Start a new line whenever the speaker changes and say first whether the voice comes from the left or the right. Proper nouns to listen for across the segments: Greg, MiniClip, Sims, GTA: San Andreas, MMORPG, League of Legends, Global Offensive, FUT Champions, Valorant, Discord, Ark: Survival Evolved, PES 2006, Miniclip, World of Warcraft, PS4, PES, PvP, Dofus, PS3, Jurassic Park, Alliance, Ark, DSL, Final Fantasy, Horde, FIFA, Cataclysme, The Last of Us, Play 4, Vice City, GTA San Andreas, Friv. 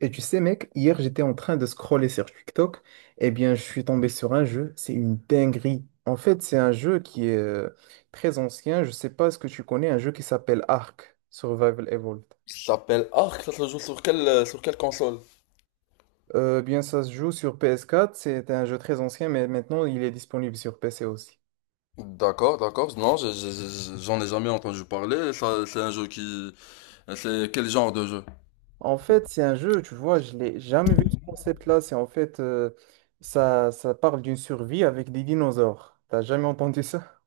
right: Et tu sais, mec, hier j'étais en train de scroller sur TikTok, et bien je suis tombé sur un jeu, c'est une dinguerie. En fait, c'est un jeu qui est très ancien, je sais pas ce que tu connais, un jeu qui s'appelle Ark, Survival Evolved.
left: S'appelle Ark, ça se joue sur quelle console?
right: Bien ça se joue sur ps quatre. C'est un jeu très ancien, mais maintenant il est disponible sur PC aussi.
left: D'accord, d'accord. Non, j'en ai jamais entendu parler. Ça, c'est un jeu qui... C'est quel genre de jeu?
right: En fait, c'est un jeu, tu vois, je l'ai jamais vu ce concept-là. C'est en fait, ça parle d'une survie avec des dinosaures. T'as jamais entendu ça?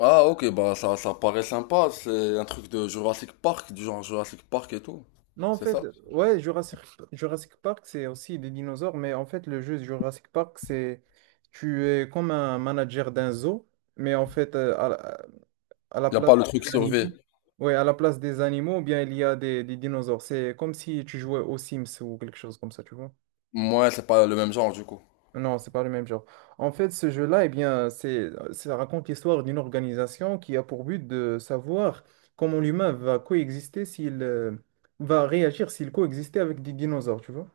left: Ah, ok, bah ça, ça paraît sympa. C'est un truc de Jurassic Park, du genre Jurassic Park et tout.
right: Non, en
left: C'est
right: fait,
left: ça?
right: ouais, Jurassic Park, c'est aussi des dinosaures, mais en fait, le jeu de Jurassic Park, c'est tu es comme un manager d'un zoo, mais en fait, à la
left: Y a
right: place
left: pas le
right: des
left: truc survie.
right: animaux, ouais, à la place des animaux, bien, il y a des dinosaures. C'est comme si tu jouais aux Sims ou quelque chose comme ça, tu vois.
left: Moi, c'est pas le même genre du coup.
right: Non, c'est pas le même genre. En fait, ce jeu-là, eh bien, ça raconte l'histoire d'une organisation qui a pour but de savoir comment l'humain va coexister s'il va réagir s'il coexistait avec des dinosaures, tu vois.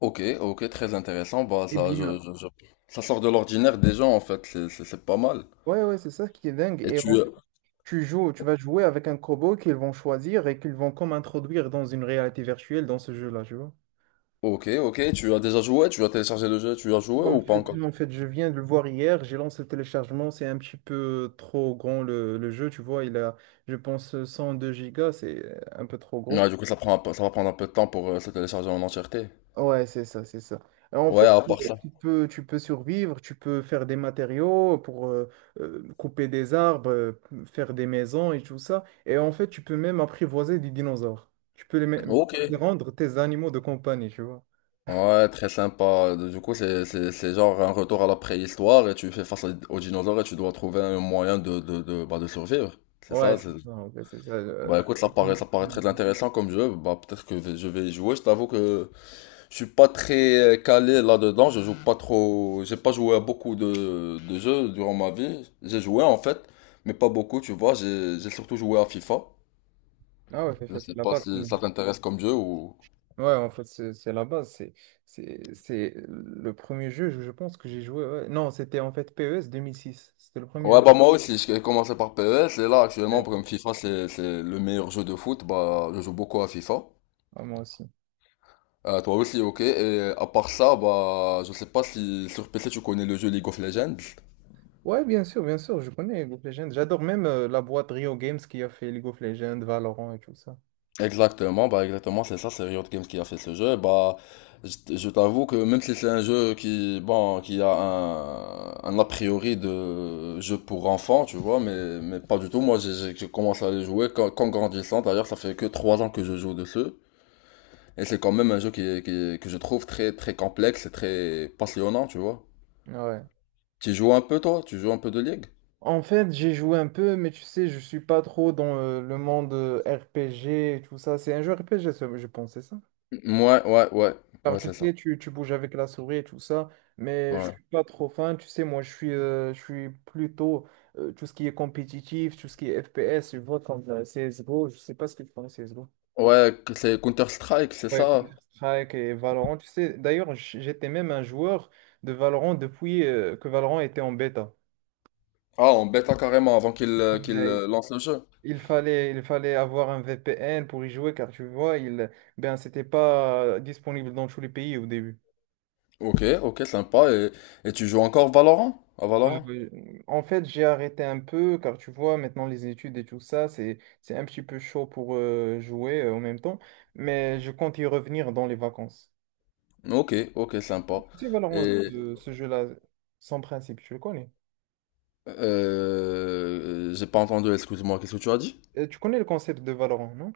left: Ok, ok, très intéressant. Bah
right: Eh
left: ça,
right: bien,
left: ça sort de l'ordinaire des gens en fait. C'est pas mal.
right: ouais, ouais, c'est ça qui est dingue.
left: Et tu...
right: Tu joues, tu vas jouer avec un robot qu'ils vont choisir et qu'ils vont comme introduire dans une réalité virtuelle dans ce jeu-là, tu vois.
left: Ok, ok, tu as déjà joué? Tu as téléchargé le jeu? Tu as joué
right: En
left: ou pas
right: fait,
left: encore?
right: en fait, je viens de le voir hier, j'ai lancé le téléchargement. C'est un petit peu trop grand le jeu, tu vois. Il a, je pense, 102 gigas, c'est un peu trop gros.
left: Ouais, du coup, ça va prendre un peu de temps pour se télécharger en entièreté.
right: Ouais, c'est ça, c'est ça. En
left: Ouais,
right: fait,
left: à part ça.
right: tu peux survivre, tu peux faire des matériaux pour couper des arbres, faire des maisons et tout ça. Et en fait, tu peux même apprivoiser des dinosaures. Tu peux
left: Ok.
right: les rendre tes animaux de compagnie, tu vois.
left: Ouais, très sympa. Du coup, c'est genre un retour à la préhistoire et tu fais face à- aux dinosaures et tu dois trouver un moyen bah, de survivre. C'est
right: Ouais,
left: ça,
right: c'est
left: c'est-
right: ça, en fait, c'est ça.
left: Bah écoute, ça paraît très intéressant comme jeu. Bah peut-être que je vais y jouer. Je t'avoue que je suis pas très calé là-dedans. Je joue pas trop. J'ai pas joué à beaucoup de jeux durant ma vie. J'ai joué en fait, mais pas beaucoup, tu vois. J'ai surtout joué à FIFA.
right: Ah ouais, c'est
left: Je
right: ça, c'est
left: sais
right: la
left: pas
right: base, quand
left: si
right: même.
left: ça t'intéresse comme jeu ou...
right: Ouais, en fait, c'est la base. C'est le premier jeu, je pense, que j'ai joué. Ouais. Non, c'était en fait PES 2006. C'était le premier
left: Ouais,
right: jeu.
left: bah moi aussi, j'ai commencé par PES et là
right: Ouais.
left: actuellement, comme FIFA, c'est le meilleur jeu de foot, bah je joue beaucoup à FIFA.
right: Ah, moi aussi.
left: Toi aussi, ok. Et à part ça, bah je sais pas si sur PC tu connais le jeu League of Legends.
right: Ouais, bien sûr, je connais League of Legends. J'adore même la boîte Rio Games qui a fait League of Legends, Valorant et tout ça.
left: Exactement, bah exactement, c'est ça, c'est Riot Games qui a fait ce jeu. Bah, je t'avoue que même si c'est un jeu qui, bon, qui a un a priori de jeu pour enfants, tu vois, mais pas du tout. Moi, j'ai commencé à les jouer qu'en grandissant. D'ailleurs, ça fait que 3 ans que je joue dessus. Et c'est quand même un jeu que je trouve très, très complexe et très passionnant, tu vois.
right: Ouais.
left: Tu joues un peu, toi? Tu joues un peu de League?
right: En fait, j'ai joué un peu, mais tu sais, je suis pas trop dans le monde RPG et tout ça. C'est un jeu RPG, ça, je pense, c'est ça?
left: Ouais, ouais, ouais.
right: Car
left: Ouais,
right: tu
left: c'est ça.
right: sais, tu bouges avec la souris et tout ça, mais je
left: Ouais.
right: suis pas trop fan. Tu sais, moi, je suis plutôt tout ce qui est compétitif, tout ce qui est FPS, je vois comme CSGO. Je sais pas ce que tu penses de C S G O.
left: Ouais, que c'est Counter-Strike, c'est
right: Ouais,
left: ça.
right: Counter-Strike et Valorant. Tu sais, d'ailleurs, j'étais même un joueur de Valorant depuis que Valorant était en bêta.
left: Ah, en bêta carrément avant qu'il euh, qu'il
right: Ouais,
left: euh, lance le jeu.
right: il fallait avoir un VPN pour y jouer, car tu vois, ben, c'était pas disponible dans tous les pays au début.
left: Ok, ok, sympa. Et tu joues encore Valorant? À
right: Ah
left: Valorant?
right: oui. En fait, j'ai arrêté un peu, car tu vois, maintenant les études et tout ça, c'est un petit peu chaud pour jouer en même temps, mais je compte y revenir dans les vacances.
left: Ok, ok, sympa.
right: Tu sais, Valorant,
left: Et
right: ce jeu-là, sans principe, tu le connais.
left: j'ai pas entendu, excuse-moi, qu'est-ce que tu as dit?
right: Tu connais le concept de Valorant, non?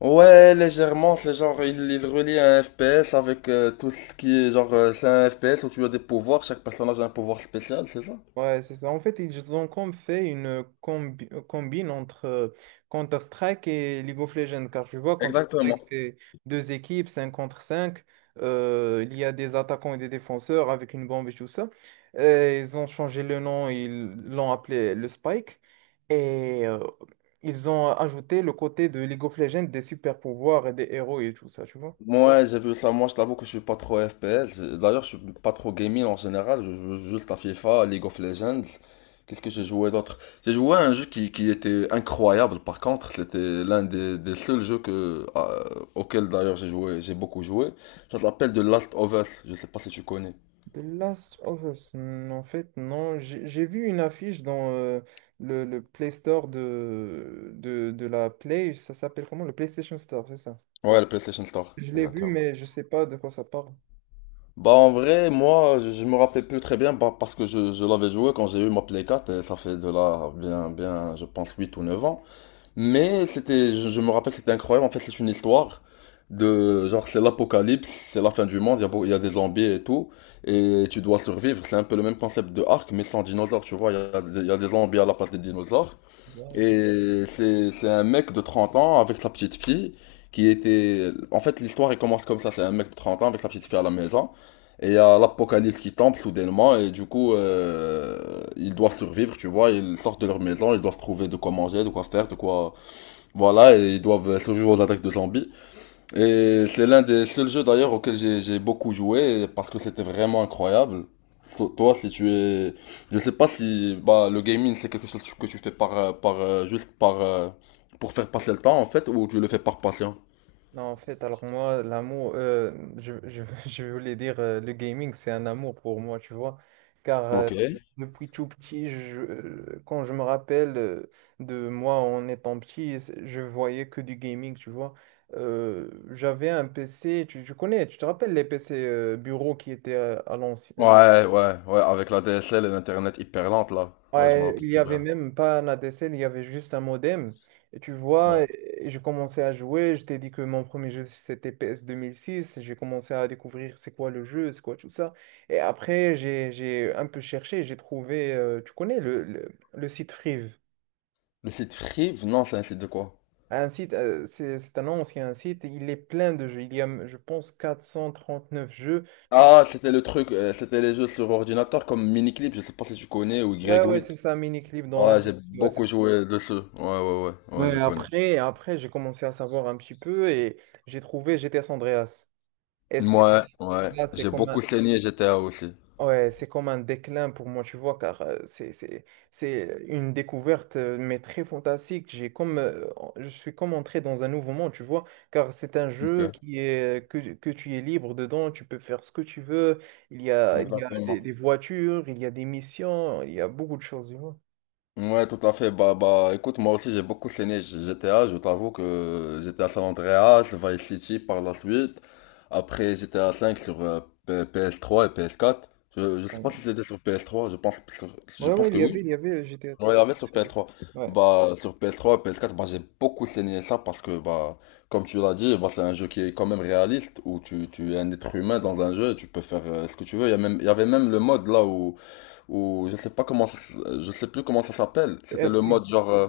left: Ouais, légèrement, c'est genre, il relie un FPS avec tout ce qui est genre, c'est un FPS où tu as des pouvoirs, chaque personnage a un pouvoir spécial, c'est ça?
right: Ouais, c'est ça. En fait, ils ont comme fait une combine entre Counter-Strike et League of Legends, car je vois Counter-Strike,
left: Exactement.
right: c'est deux équipes, 5 contre cinq, il y a des attaquants et des défenseurs avec une bombe et tout ça. Et ils ont changé le nom, ils l'ont appelé le Spike, et ils ont ajouté le côté de League of Legends, des super-pouvoirs et des héros et tout ça, tu vois.
left: Moi, j'ai vu ça. Moi, je t'avoue que je suis pas trop FPS. D'ailleurs, je suis pas trop gaming en général. Je joue juste à FIFA, League of Legends. Qu'est-ce que j'ai joué d'autre? J'ai joué à un jeu qui était incroyable. Par contre, c'était l'un des seuls jeux que, auquel d'ailleurs j'ai joué, j'ai beaucoup joué. Ça s'appelle The Last of Us. Je sais pas si tu connais.
right: The Last of Us, en fait, non. J'ai vu une affiche dans le Play Store de la Play. Ça s'appelle comment? Le PlayStation Store, c'est ça.
left: Ouais, le PlayStation Store,
right: Je l'ai vu,
left: exactement.
right: mais je sais pas de quoi ça parle.
left: Bah en vrai, moi, je me rappelle plus très bien bah, parce que je l'avais joué quand j'ai eu ma Play 4 et ça fait de là bien, je pense 8 ou 9 ans. Mais c'était, je me rappelle que c'était incroyable. En fait, c'est une histoire de, genre, c'est l'apocalypse, c'est la fin du monde, il y a, il y a des zombies et tout, et tu dois survivre. C'est un peu le même concept de Ark, mais sans dinosaures, tu vois. Il y a, il y a des zombies à la place des dinosaures. Et c'est un mec de 30 ans avec sa petite fille qui était, en fait, l'histoire, elle commence comme ça. C'est un mec de 30 ans avec sa petite fille à la maison. Et il y a l'apocalypse qui tombe soudainement et du coup ils doivent survivre, tu vois, ils sortent de leur maison, ils doivent trouver de quoi manger, de quoi faire, de quoi voilà, et ils doivent survivre aux attaques de zombies. Et c'est l'un des seuls jeux d'ailleurs auquel j'ai beaucoup joué parce que c'était vraiment incroyable. So- Toi, si tu es, je sais pas si bah le gaming c'est quelque chose que tu fais par par juste par pour faire passer le temps en fait ou tu le fais par passion.
right: Non, en fait, alors moi, l'amour, je voulais dire, le gaming, c'est un amour pour moi, tu vois. Car
left: Ok.
right: depuis tout petit, quand je me rappelle de moi en étant petit, je voyais que du gaming, tu vois. J'avais un PC, tu connais, tu te rappelles les PC bureaux qui étaient à l'ancien.
left: Ouais, ouais, ouais, avec la DSL et l'internet hyper lente là. Ouais, je me
right: Ouais,
left: rappelle
right: il y
left: très
right: avait
left: bien.
right: même pas un ADSL, il y avait juste un modem. Et tu vois,
left: Ouais.
right: et je commençais à jouer. Je t'ai dit que mon premier jeu c'était PS six. J'ai commencé à découvrir c'est quoi le jeu, c'est quoi tout ça. Et après, j'ai un peu cherché, j'ai trouvé, tu connais le site Friv.
left: Le site Free, non, c'est un site de quoi?
right: Un site, c'est un ancien site, il est plein de jeux, il y a, je pense, 439 jeux. Tu...
left: Ah, c'était le truc, c'était les jeux sur ordinateur comme Miniclip, je sais pas si tu connais, ou
right: Ouais,
left: Greg.
right: ouais, c'est ça,
left: Ouais,
right: MiniClip dans l'un.
left: j'ai beaucoup joué dessus. Ouais, ouais, ouais, ouais,
right: Ouais,
left: je connais.
right: après j'ai commencé à savoir un petit peu, et j'ai trouvé GTS Andreas. Et c'est
left: Ouais, ouais,
right: là,
left: j'ai beaucoup saigné GTA aussi.
right: ouais, c'est comme un déclin pour moi, tu vois, car c'est une découverte, mais très fantastique. Je suis comme entré dans un nouveau monde, tu vois, car c'est un jeu
left: Ok,
right: que tu es libre dedans, tu peux faire ce que tu veux. Il y a des,
left: exactement.
right: des voitures, il y a des missions, il y a beaucoup de choses, tu vois.
left: Ouais, tout à fait. Bah, bah, écoute, moi aussi j'ai beaucoup saigné GTA. Je t'avoue que GTA San Andreas, Vice City par la suite. Après GTA 5 sur PS3 et PS4. Je sais pas
right: Ouais,
left: si c'était sur PS3. Je pense, je pense
right: ouais, il
left: que
right: y avait,
left: oui.
right: il y avait GTA.
left: Ouais, Royal sur PS3.
right: Ouais.
left: Bah, sur PS3, PS4, bah, j'ai beaucoup saigné ça parce que, bah, comme tu l'as dit, bah, c'est un jeu qui est quand même réaliste où tu es un être humain dans un jeu et tu peux faire ce que tu veux. Il y a même, il y avait même le mode là où, où je sais pas comment, je sais plus comment ça s'appelle.
right: Le
left: C'était le
right: RP.
left: mode genre,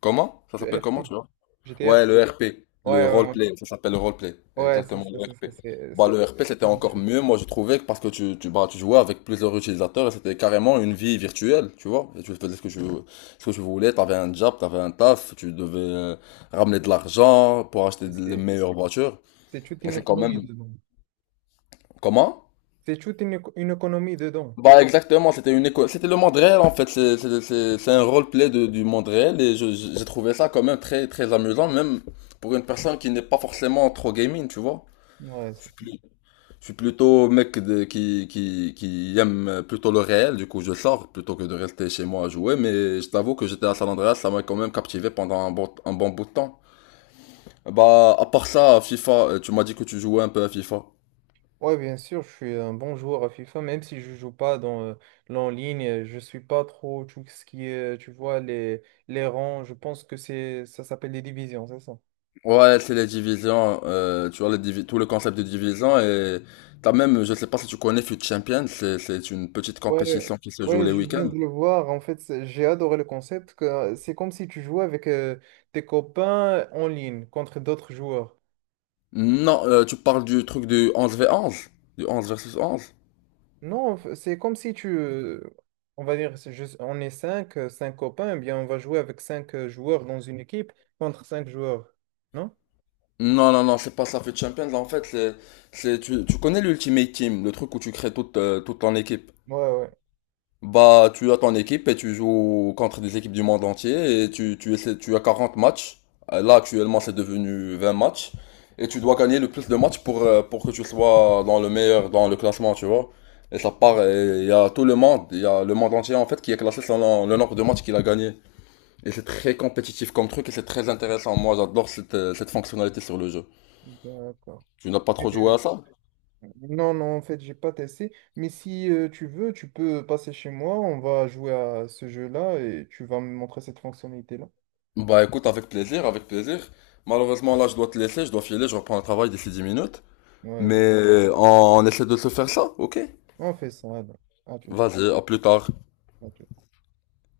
left: comment? Ça s'appelle comment, tu vois?
right: GTR?
left: Ouais, le RP, le
right: Ouais, ouais, ouais,
left: roleplay, ça s'appelle le roleplay,
right: ouais, c'est
left: exactement
right: ça,
left: le
right: c'est ça,
left: RP.
right: c'est
left: Bah,
right: c'est
left: le RP c'était
right: trop
left: encore
right: bien.
left: mieux, moi je trouvais, parce que bah, tu jouais avec plusieurs utilisateurs et c'était carrément une vie virtuelle, tu vois. Et tu faisais ce que tu voulais, t'avais un job, t'avais un taf, tu devais ramener de l'argent pour acheter les
right: C'est-
left: meilleures voitures.
right: c'est toute
left: Et
right: une
left: c'est quand
right: économie
left: même.
right: dedans.
left: Comment?
right: C'est toute une économie dedans.
left: Bah, exactement, c'était une école, c'était le monde réel en fait, c'est un roleplay de, du monde réel et j'ai trouvé ça quand même très, très amusant, même pour une personne qui n'est pas forcément trop gaming, tu vois.
right: Ouais,
left: Je
right: c'est
left: suis
right: ça.
left: plus- je suis plutôt mec de, qui aime plutôt le réel, du coup je sors plutôt que de rester chez moi à jouer, mais je t'avoue que j'étais à San Andreas, ça m'a quand même captivé pendant un bon bout de temps. Bah, à part ça, FIFA, tu m'as dit que tu jouais un peu à FIFA.
right: Ouais, bien sûr, je suis un bon joueur à FIFA, même si je joue pas dans l'en ligne, je suis pas trop tout ce qui est, tu vois, les rangs, je pense que c'est ça s'appelle les divisions, c'est ça?
left: Ouais, c'est les divisions, tu vois, tout le concept de division, et t'as même, je sais pas si tu connais FUT Champions, c'est une petite
right: Ouais,
left: compétition qui se joue
right: ouais,
left: les
right: je viens
left: week-ends.
right: de le voir. En fait, j'ai adoré le concept que c'est comme si tu jouais avec tes copains en ligne contre d'autres joueurs.
left: Non, tu parles du truc du onze v onze, du 11 versus 11.
right: Non, c'est comme si on va dire, on est cinq copains, eh bien on va jouer avec cinq joueurs dans une équipe contre cinq joueurs, non?
left: Non, non, non, c'est pas ça fait Champions. En fait, tu, tu connais l'Ultimate Team, le truc où tu crées toute, toute ton équipe.
right: Ouais, ouais,
left: Bah, tu as ton équipe et tu joues contre des équipes du monde entier et tu essaies, tu as 40 matchs. Là, actuellement, c'est devenu 20 matchs. Et tu dois gagner le plus de matchs pour que tu sois dans le meilleur, dans le classement, tu vois. Et ça part, et il y a tout le monde, il y a le monde entier, en fait, qui est classé selon le nombre de matchs qu'il a gagné. Et c'est très compétitif comme truc et c'est très intéressant. Moi, j'adore cette, cette fonctionnalité sur le jeu.
right: d'accord.
left: Tu n'as pas
right: Et-
left: trop joué
right: euh,
left: à ça?
right: Non, non, en fait, j'ai pas testé. Mais si tu veux, tu peux passer chez moi, on va jouer à ce jeu-là et tu vas me montrer cette fonctionnalité-là.
left: Bah écoute, avec plaisir, avec plaisir. Malheureusement, là, je dois te laisser, je dois filer, je reprends le travail d'ici 10 minutes.
right: Ouais,
left: Mais
right: ouais.
left: on essaie de se faire ça, ok?
right: On fait ça, alors. À tout.
left: Vas-y, à plus tard.
right: À tout.